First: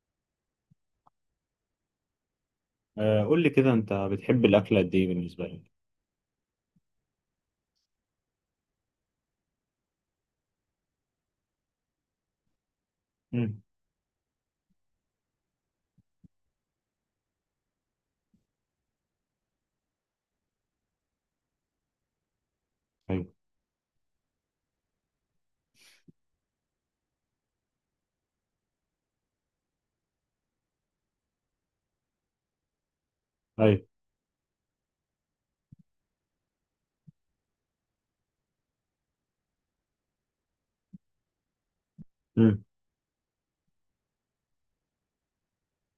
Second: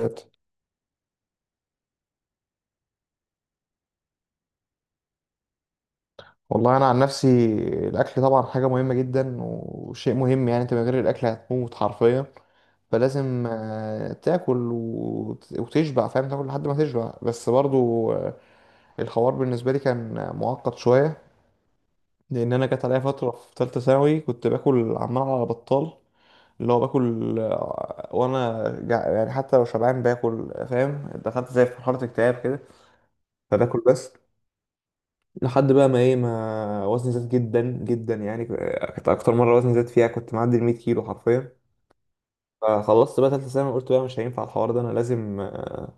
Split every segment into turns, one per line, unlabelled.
ذات.
قول لي كده انت بتحب الاكل قد ايه بالنسبه لك.
والله انا عن نفسي الاكل طبعا حاجه مهمه جدا وشيء مهم يعني انت من غير الاكل هتموت حرفيا. فلازم
امم.
تاكل وتشبع، فاهم، تاكل لحد ما تشبع بس برضو الحوار بالنسبه لي كان معقد شويه. لان انا جت عليا
ايوه
فتره في ثالثه ثانوي كنت باكل عمال على بطال، اللي هو باكل وانا يعني حتى لو شبعان باكل، فاهم؟ دخلت زي في مرحله اكتئاب كده فباكل
ايوه.
بس. لحد بقى ما ايه ما وزني زاد جدا جدا، يعني كانت اكتر مره وزني زاد فيها كنت معدي ال 100 كيلو حرفيا.
امم.
فخلصت بقى تالتة ثانوي قلت بقى مش هينفع الحوار ده، انا لازم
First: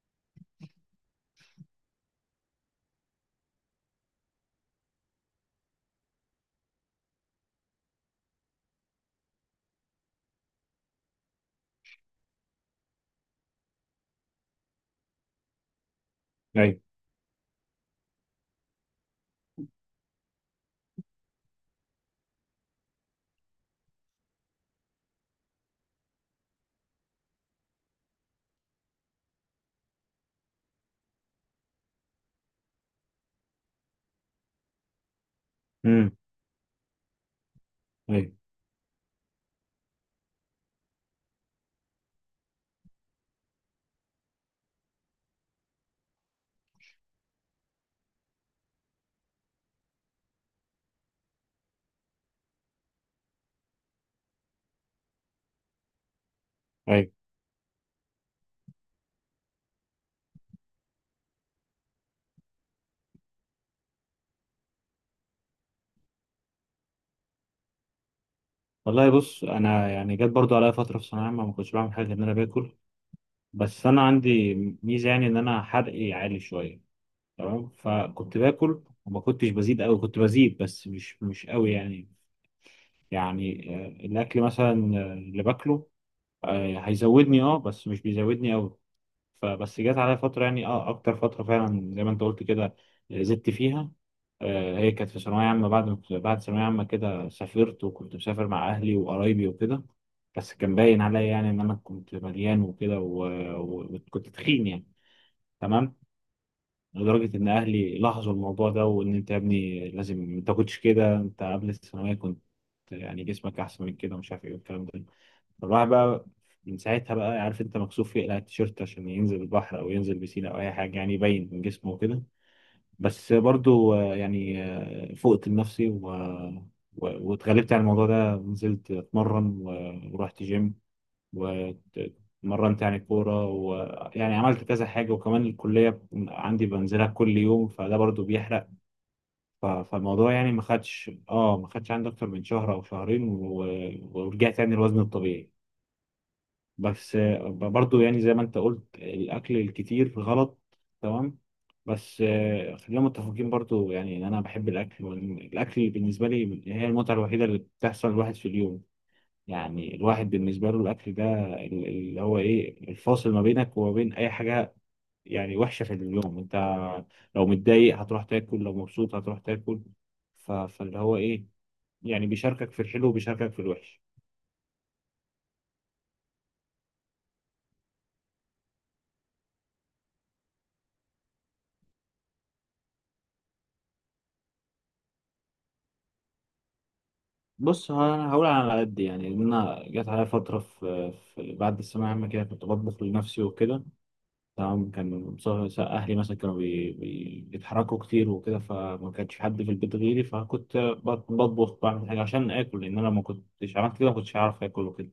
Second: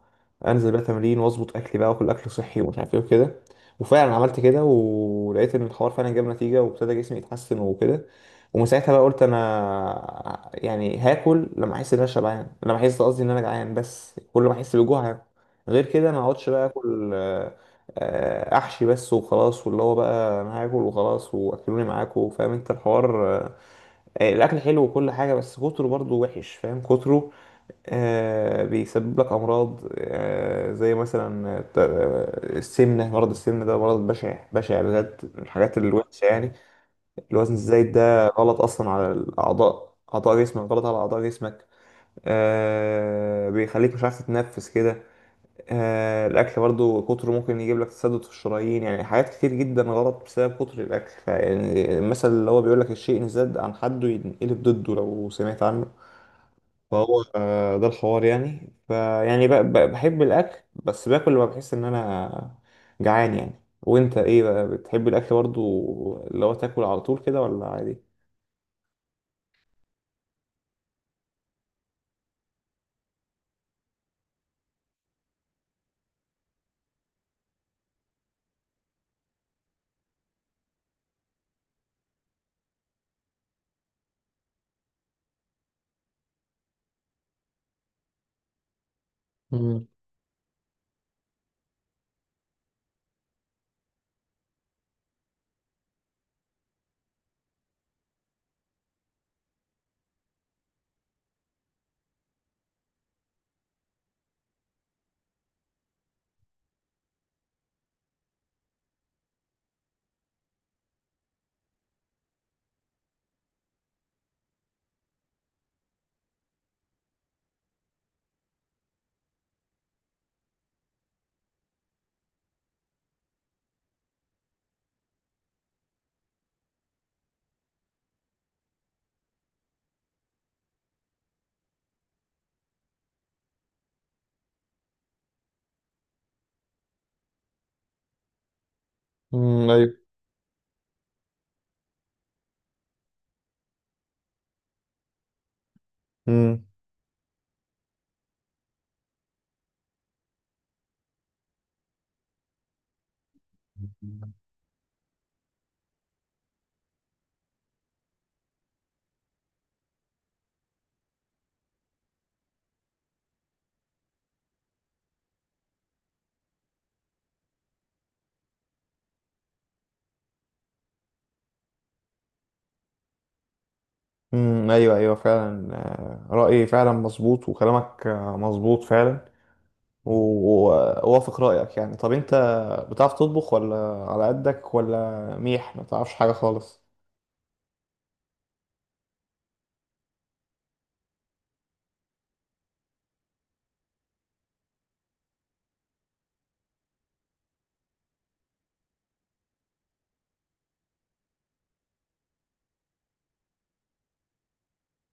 انزل بقى تمرين واظبط اكلي بقى واكل اكل صحي ومش عارف ايه وكده. وفعلا عملت كده ولقيت ان الحوار فعلا جاب نتيجة وابتدى جسمي يتحسن وكده. ومن ساعتها بقى قلت انا يعني هاكل لما احس ان انا شبعان، لما احس قصدي ان انا جعان، بس كل ما احس بالجوع هاكل. غير كده انا ما اقعدش بقى
ايوه.
اكل احشي بس وخلاص، واللي هو بقى انا هاكل وخلاص واكلوني معاكم، فاهم انت الحوار؟ الاكل حلو وكل حاجه بس كتره برضو وحش، فاهم، كتره بيسبب لك امراض زي مثلا السمنه. مرض السمنه ده مرض بشع بشع بجد، من الحاجات
امم.
الوحشه يعني. الوزن الزايد ده
ايوه
غلط اصلا على الاعضاء، اعضاء جسمك غلط على اعضاء جسمك، آه، بيخليك مش عارف تتنفس كده. الاكل برضو كتره ممكن يجيب لك تسدد في الشرايين، يعني حاجات كتير جدا غلط بسبب كتر الاكل. فيعني المثل اللي هو بيقول لك الشيء ان زاد عن حده ينقلب ضده، لو سمعت عنه.
ايوه.
فهو ده الحوار يعني. فيعني بحب الاكل بس باكل لما بحس ان انا جعان يعني. وانت ايه بقى، بتحب الاكل برضو اللي هو تاكل على طول كده ولا عادي؟
والله بص انا يعني جت برضو عليا فتره في ثانويه عامه ما كنتش بعمل حاجه غير ان انا باكل. بس انا عندي ميزه يعني ان انا حرقي عالي شويه، تمام، فكنت باكل وما كنتش بزيد قوي، كنت بزيد بس مش قوي يعني. يعني الاكل مثلا اللي باكله هيزودني اه بس مش بيزودني قوي. فبس
مم.
جت عليا فترة يعني اه أكتر فترة فعلا زي ما أنت قلت كده، زدت فيها. آه هي كانت في ثانوية عامة، بعد ما كنت- بعد ثانوية عامة كده سافرت وكنت مسافر مع أهلي وقرايبي وكده. بس كان باين عليا يعني إن أنا كنت مليان وكده وكنت تخين يعني، تمام. لدرجة إن أهلي لاحظوا الموضوع ده، وإن أنت يا ابني لازم ما تاكلش كده، أنت قبل الثانوية كنت يعني جسمك أحسن من كده ومش عارف إيه والكلام ده. فالواحد بقى من ساعتها بقى، عارف انت، مكسوف يقلع التيشيرت عشان ينزل البحر او ينزل بسين او اي حاجه يعني يبين من جسمه وكده. بس برضو يعني فقت لنفسي واتغلبت على الموضوع ده، نزلت اتمرن ورحت جيم واتمرنت يعني كوره، ويعني عملت كذا حاجه، وكمان الكليه عندي بنزلها كل يوم فده برضو بيحرق.
مم. ايوه.
فالموضوع يعني ما خدش عندي اكتر من شهر او شهرين، ورجعت يعني الوزن الطبيعي.
امم.
بس برضو يعني زي ما انت قلت الاكل الكتير غلط، تمام. بس خلينا متفقين برضو يعني ان انا بحب الاكل، والاكل بالنسبه لي هي المتعه الوحيده اللي بتحصل الواحد في اليوم. يعني الواحد بالنسبه له الاكل ده اللي هو ايه، الفاصل ما بينك وما بين اي حاجه يعني وحشه في اليوم. انت لو متضايق هتروح تاكل، لو مبسوط هتروح تاكل. فاللي هو ايه يعني، بيشاركك في الحلو وبيشاركك في الوحش.
ايوه ايوه فعلا، رأيي فعلا مظبوط وكلامك مظبوط فعلا، ووافق رأيك يعني. طب انت بتعرف تطبخ ولا على قدك ولا ميح ما تعرفش حاجة خالص؟
بص هقول على قد يعني ان انا جت عليا فتره في بعد الثانويه العامه كده كنت بطبخ لنفسي وكده، تمام. اهلي مثلا كانوا بيتحركوا كتير وكده، فما كانش حد في البيت غيري، فكنت بطبخ، بعمل حاجه عشان اكل، لان انا ما كنتش عملت كده ما كنتش هعرف اكل وكده.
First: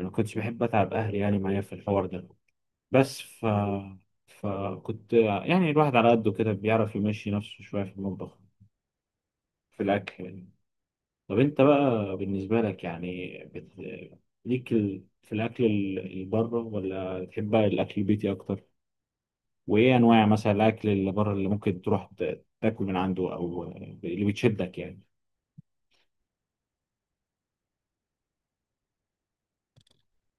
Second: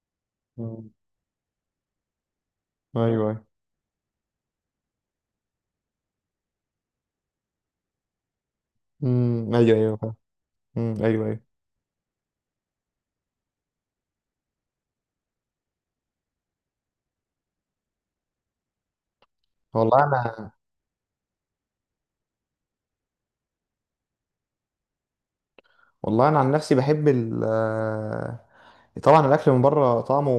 انا ما كنتش بحب
مم.
اتعب اهلي يعني معايا في الحوار ده.
ايوه
بس
ايوه.
ف فكنت يعني الواحد على قده كده بيعرف يمشي نفسه شويه في المطبخ،
ايوه
في
ايوه فاهم.
الاكل يعني.
ايوه
طب
ايوه.
انت بقى بالنسبة لك يعني ليك في الأكل اللي بره، ولا تحب بقى الأكل البيتي أكتر؟ وإيه
والله
أنواع
انا
مثلا الأكل اللي بره اللي ممكن تروح تاكل من عنده، أو اللي بتشدك يعني؟
والله انا عن نفسي بحب ال طبعا الاكل من بره طعمه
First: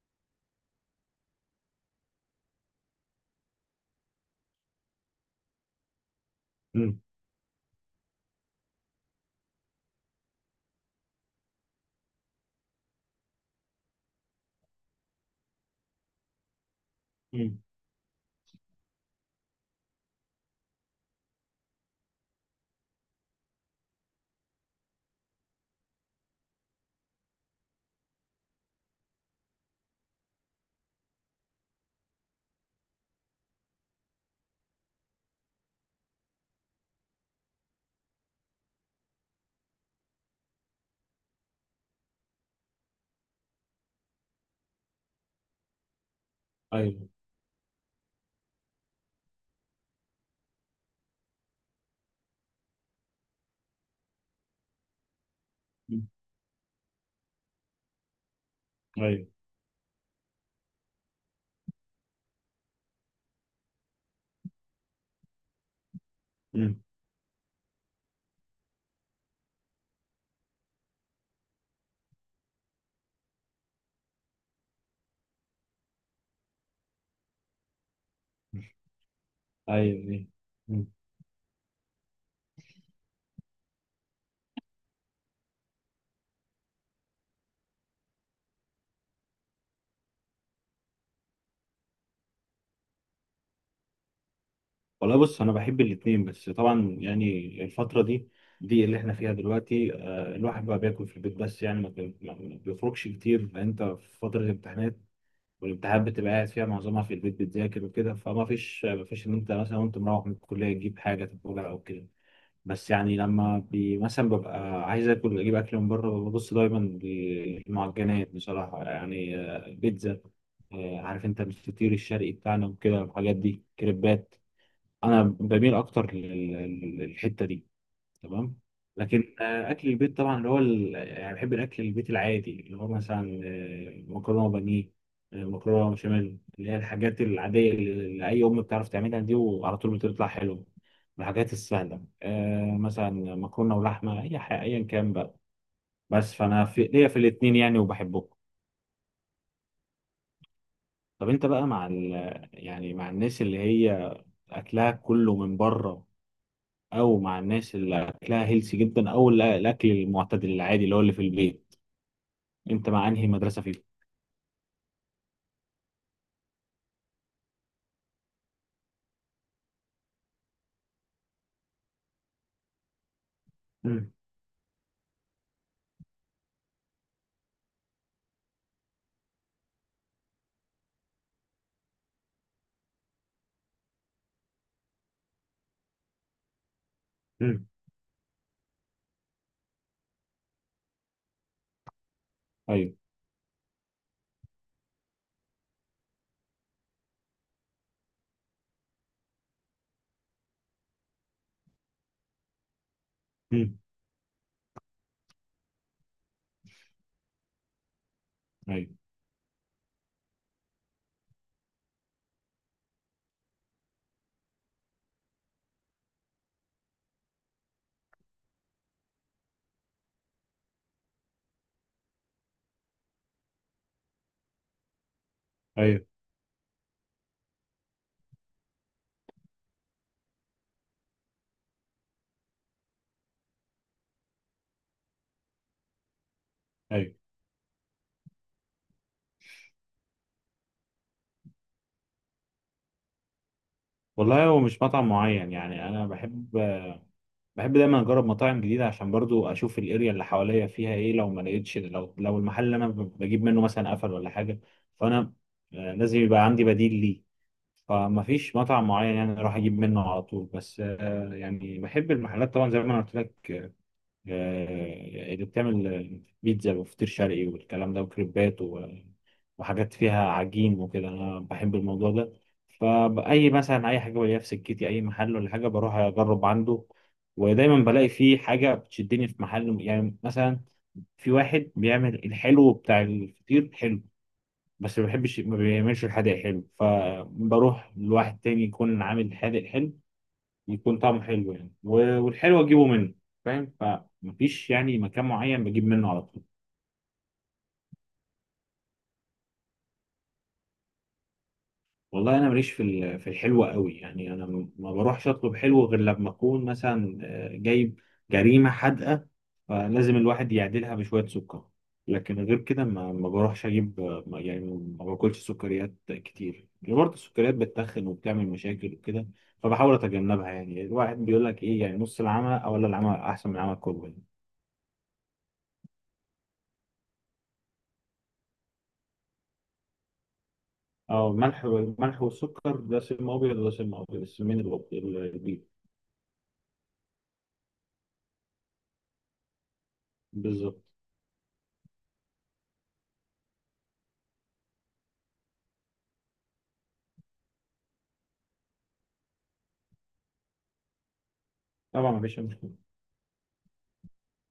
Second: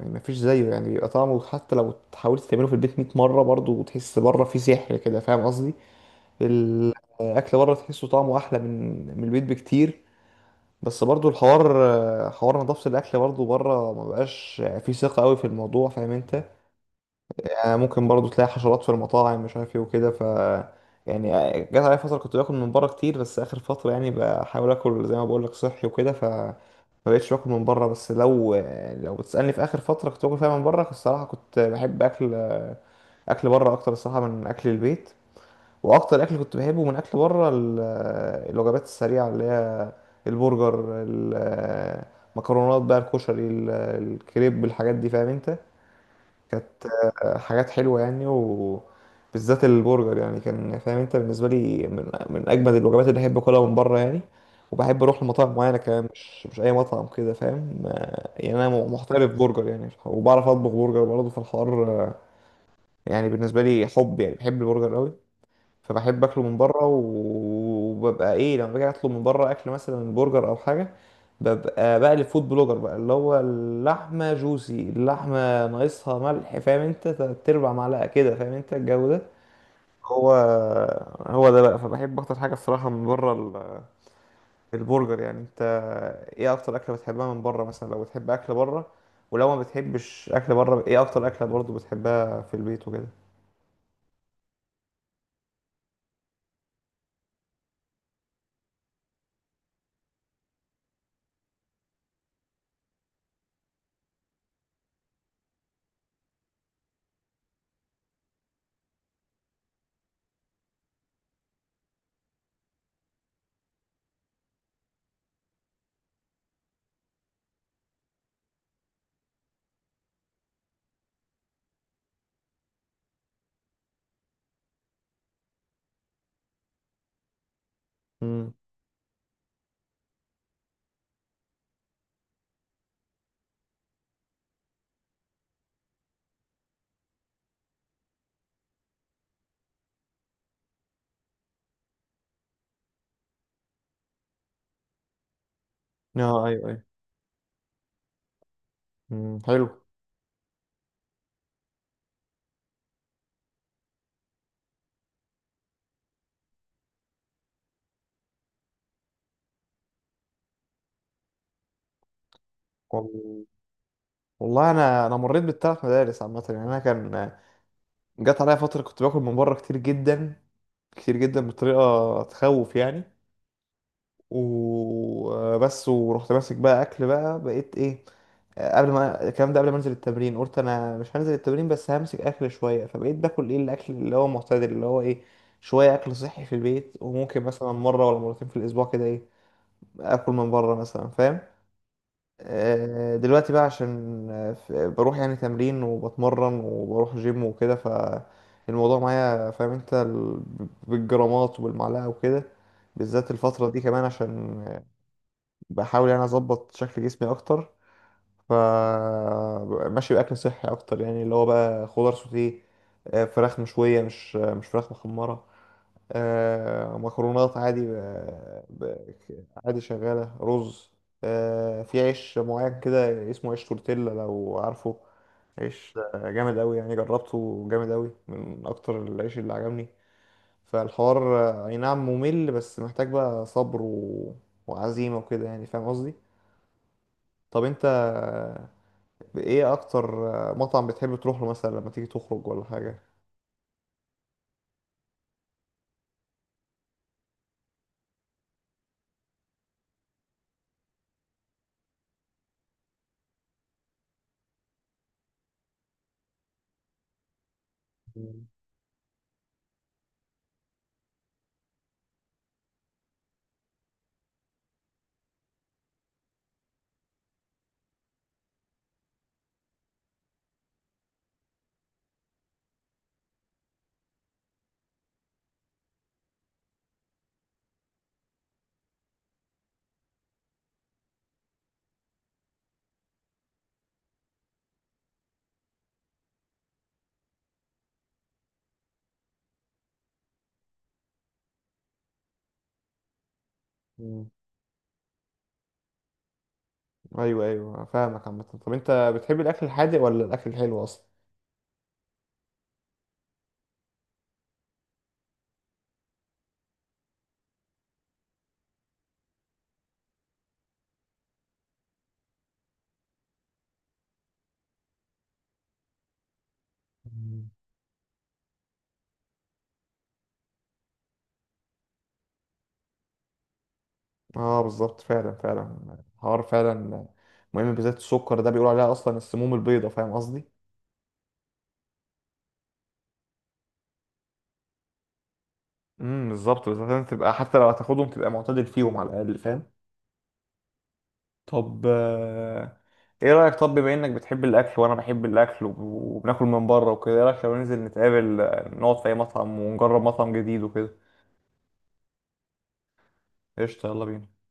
ما فيش زيه، يعني بيبقى طعمه حتى لو حاولت تعمله في البيت 100 مره برضه تحس بره فيه سحر كده، فاهم قصدي؟
مم.
الاكل بره تحسه طعمه احلى من البيت بكتير. بس برضو الحوار حوار نظافة الأكل برضو بره ما بقاش فيه ثقة قوي في الموضوع، فاهم أنت؟
مم.
يعني ممكن برضو تلاقي حشرات في المطاعم، مش عارف إيه وكده. ف يعني جت عليا فترة كنت باكل من بره كتير، بس آخر فترة يعني بحاول آكل زي ما بقول لك صحي وكده، ف ما بقتش باكل من بره. بس لو لو بتسألني في آخر فترة كنت باكل فيها من بره، الصراحة كنت بحب أكل أكل بره أكتر الصراحة من أكل البيت. واكتر اكل كنت بحبه من اكل بره الوجبات السريعه اللي هي البرجر، المكرونات بقى، الكشري، الكريب، الحاجات دي، فاهم انت؟ كانت
أيوه.
حاجات حلوه يعني، وبالذات البرجر يعني كان، فاهم انت، بالنسبه لي من، من اجمد الوجبات اللي احب اكلها من بره يعني. وبحب اروح لمطاعم معينه كمان
مم.
مش اي مطعم كده، فاهم؟ يعني انا
أيوه.
محترف برجر يعني، وبعرف اطبخ برجر برضه في الحوار يعني. بالنسبه لي حب، يعني بحب البرجر قوي. فبحب اكله من
مم.
بره، وببقى ايه لما باجي اطلب من بره اكل مثلا برجر او حاجه. ببقى بقى الفود بلوجر بقى، اللي هو اللحمه جوسي، اللحمه ناقصها ملح، فاهم انت؟ تربع معلقه كده، فاهم انت الجو ده؟
أيوه.
هو
مم.
هو ده بقى. فبحب اكتر حاجه الصراحه من بره البرجر يعني. انت ايه اكتر اكله بتحبها من بره مثلا لو بتحب اكل بره؟ ولو ما بتحبش اكل بره ايه اكتر اكله برضو بتحبها في البيت وكده؟
والله بص أنا بحب الاتنين، بس طبعا يعني الفترة دي دي اللي احنا فيها دلوقتي، الواحد بقى بياكل في البيت بس يعني ما بيخرجش كتير لأن انت في فترة الامتحانات، والامتحانات بتبقى قاعد فيها معظمها في البيت بتذاكر وكده، فما فيش ما فيش ان انت مثلا وانت مروح من الكليه تجيب حاجه تاكلها او كده. بس يعني لما بي مثلا ببقى عايز اكل اجيب اكل من بره، ببص دايما للمعجنات بصراحه، يعني بيتزا، عارف انت الفطير الشرقي بتاعنا وكده، الحاجات دي، كريبات، انا بميل اكتر للحته دي،
امم.
تمام. لكن اكل البيت طبعا اللي هو يعني بحب الاكل البيت العادي اللي هو مثلا مكرونه بانيه، مكرونه بشاميل، اللي هي الحاجات العاديه اللي اي ام بتعرف تعملها دي، وعلى طول بتطلع حلو. الحاجات السهله، مثلا مكرونه ولحمه، اي حاجه ايا كان بقى.
اه
بس
ايوه
فانا في
ايوه.
ليا في الاثنين يعني وبحبهم.
امم.
طب انت بقى مع يعني مع الناس اللي هي اكلها كله من بره، او مع الناس اللي اكلها هيلسي جدا، او الاكل المعتدل العادي اللي هو اللي في البيت، انت مع انهي
حلو.
مدرسه فيهم؟
والله انا، انا مريت بالثلاث مدارس عامه يعني. انا كان جت عليا فتره كنت باكل من بره كتير جدا، كتير جدا بطريقه تخوف يعني.
مم.
وبس ورحت ماسك بقى اكل بقى بقيت ايه، قبل ما الكلام ده قبل ما انزل التمرين قلت انا مش هنزل التمرين بس همسك اكل شويه. فبقيت باكل ايه الاكل اللي هو معتدل، اللي هو ايه، شويه اكل صحي في البيت وممكن
مم.
مثلا مره ولا مرتين في الاسبوع كده ايه اكل من بره مثلا، فاهم؟
ايوه.
دلوقتي بقى عشان بروح يعني تمرين وبتمرن وبروح جيم وكده، فالموضوع معايا فاهم انت بالجرامات وبالمعلقة وكده. بالذات الفترة
مم.
دي كمان عشان بحاول يعني اظبط شكل جسمي اكتر.
ايوه
فماشي بأكل صحي اكتر يعني، اللي هو بقى خضار سوتيه، فراخ مشوية، مش فراخ محمرة، مكرونات عادي، عادي، شغالة رز، في عيش معين كده اسمه عيش تورتيلا لو عارفه. عيش
ايوه
جامد أوي يعني، جربته جامد أوي، من أكتر العيش اللي عجبني. فالحوار أي نعم ممل بس محتاج بقى صبر وعزيمة وكده يعني، فاهم قصدي؟
ايوه.
طب أنت إيه أكتر مطعم بتحب تروح له مثلا لما تيجي تخرج ولا حاجة؟
والله هو مش مطعم معين يعني، انا بحب، بحب دايما اجرب مطاعم جديده عشان برضو اشوف الاريا اللي حواليا فيها ايه، لو ما لقيتش، لو المحل اللي انا بجيب منه مثلا قفل ولا حاجه، فانا لازم يبقى عندي بديل ليه. فما فيش مطعم معين يعني اروح اجيب منه على طول. بس يعني بحب المحلات طبعا زي ما أنا قلت لك، اللي بتعمل بيتزا وفطير شرقي والكلام ده، وكريبات، وحاجات فيها عجين وكده، انا بحب الموضوع ده. فاي مثلا اي حاجه بلاقيها في سكتي، اي محل ولا حاجه بروح اجرب عنده، ودايما بلاقي فيه حاجه بتشدني. في محل يعني مثلا في واحد بيعمل الحلو بتاع الفطير حلو، بس ما بحبش، ما بيعملش الحادق حلو، فبروح لواحد تاني يكون عامل حادق حلو، يكون طعمه حلو يعني، والحلو اجيبه منه، فاهم؟
مم.
فمفيش يعني مكان معين بجيب منه على طول.
ايوه ايوه فاهمك عامة. طب انت بتحب الاكل الحادق ولا الاكل الحلو اصلا؟
والله انا ماليش في في الحلو قوي يعني، انا ما بروحش اطلب حلو غير لما اكون مثلا جايب جريمه حادقه، فلازم الواحد يعدلها بشويه سكر. لكن غير كده ما بروحش اجيب يعني ما باكلش سكريات كتير يعني، برضه
مم.
السكريات بتتخن وبتعمل مشاكل وكده، فبحاول اتجنبها. يعني الواحد بيقول لك ايه يعني، نص العمى او ولا العمى احسن من العمى كله.
اه بالظبط فعلا فعلا الحوار فعلا مهم، بالذات السكر ده بيقولوا عليها اصلا السموم البيضاء، فاهم قصدي؟
اه، الملح والسكر، ده سم ابيض وده سم ابيض، السمين البيض.
بالظبط بالظبط، لازم تبقى حتى لو هتاخدهم تبقى معتدل فيهم على الاقل، فاهم؟
بالظبط.
طب ايه رايك، طب بما انك بتحب الاكل وانا بحب الاكل وبناكل من بره وكده، ايه رايك لو ننزل نتقابل نقعد في اي مطعم ونجرب مطعم جديد وكده؟
طبعا مفيش.
قشطه، يلا بينا.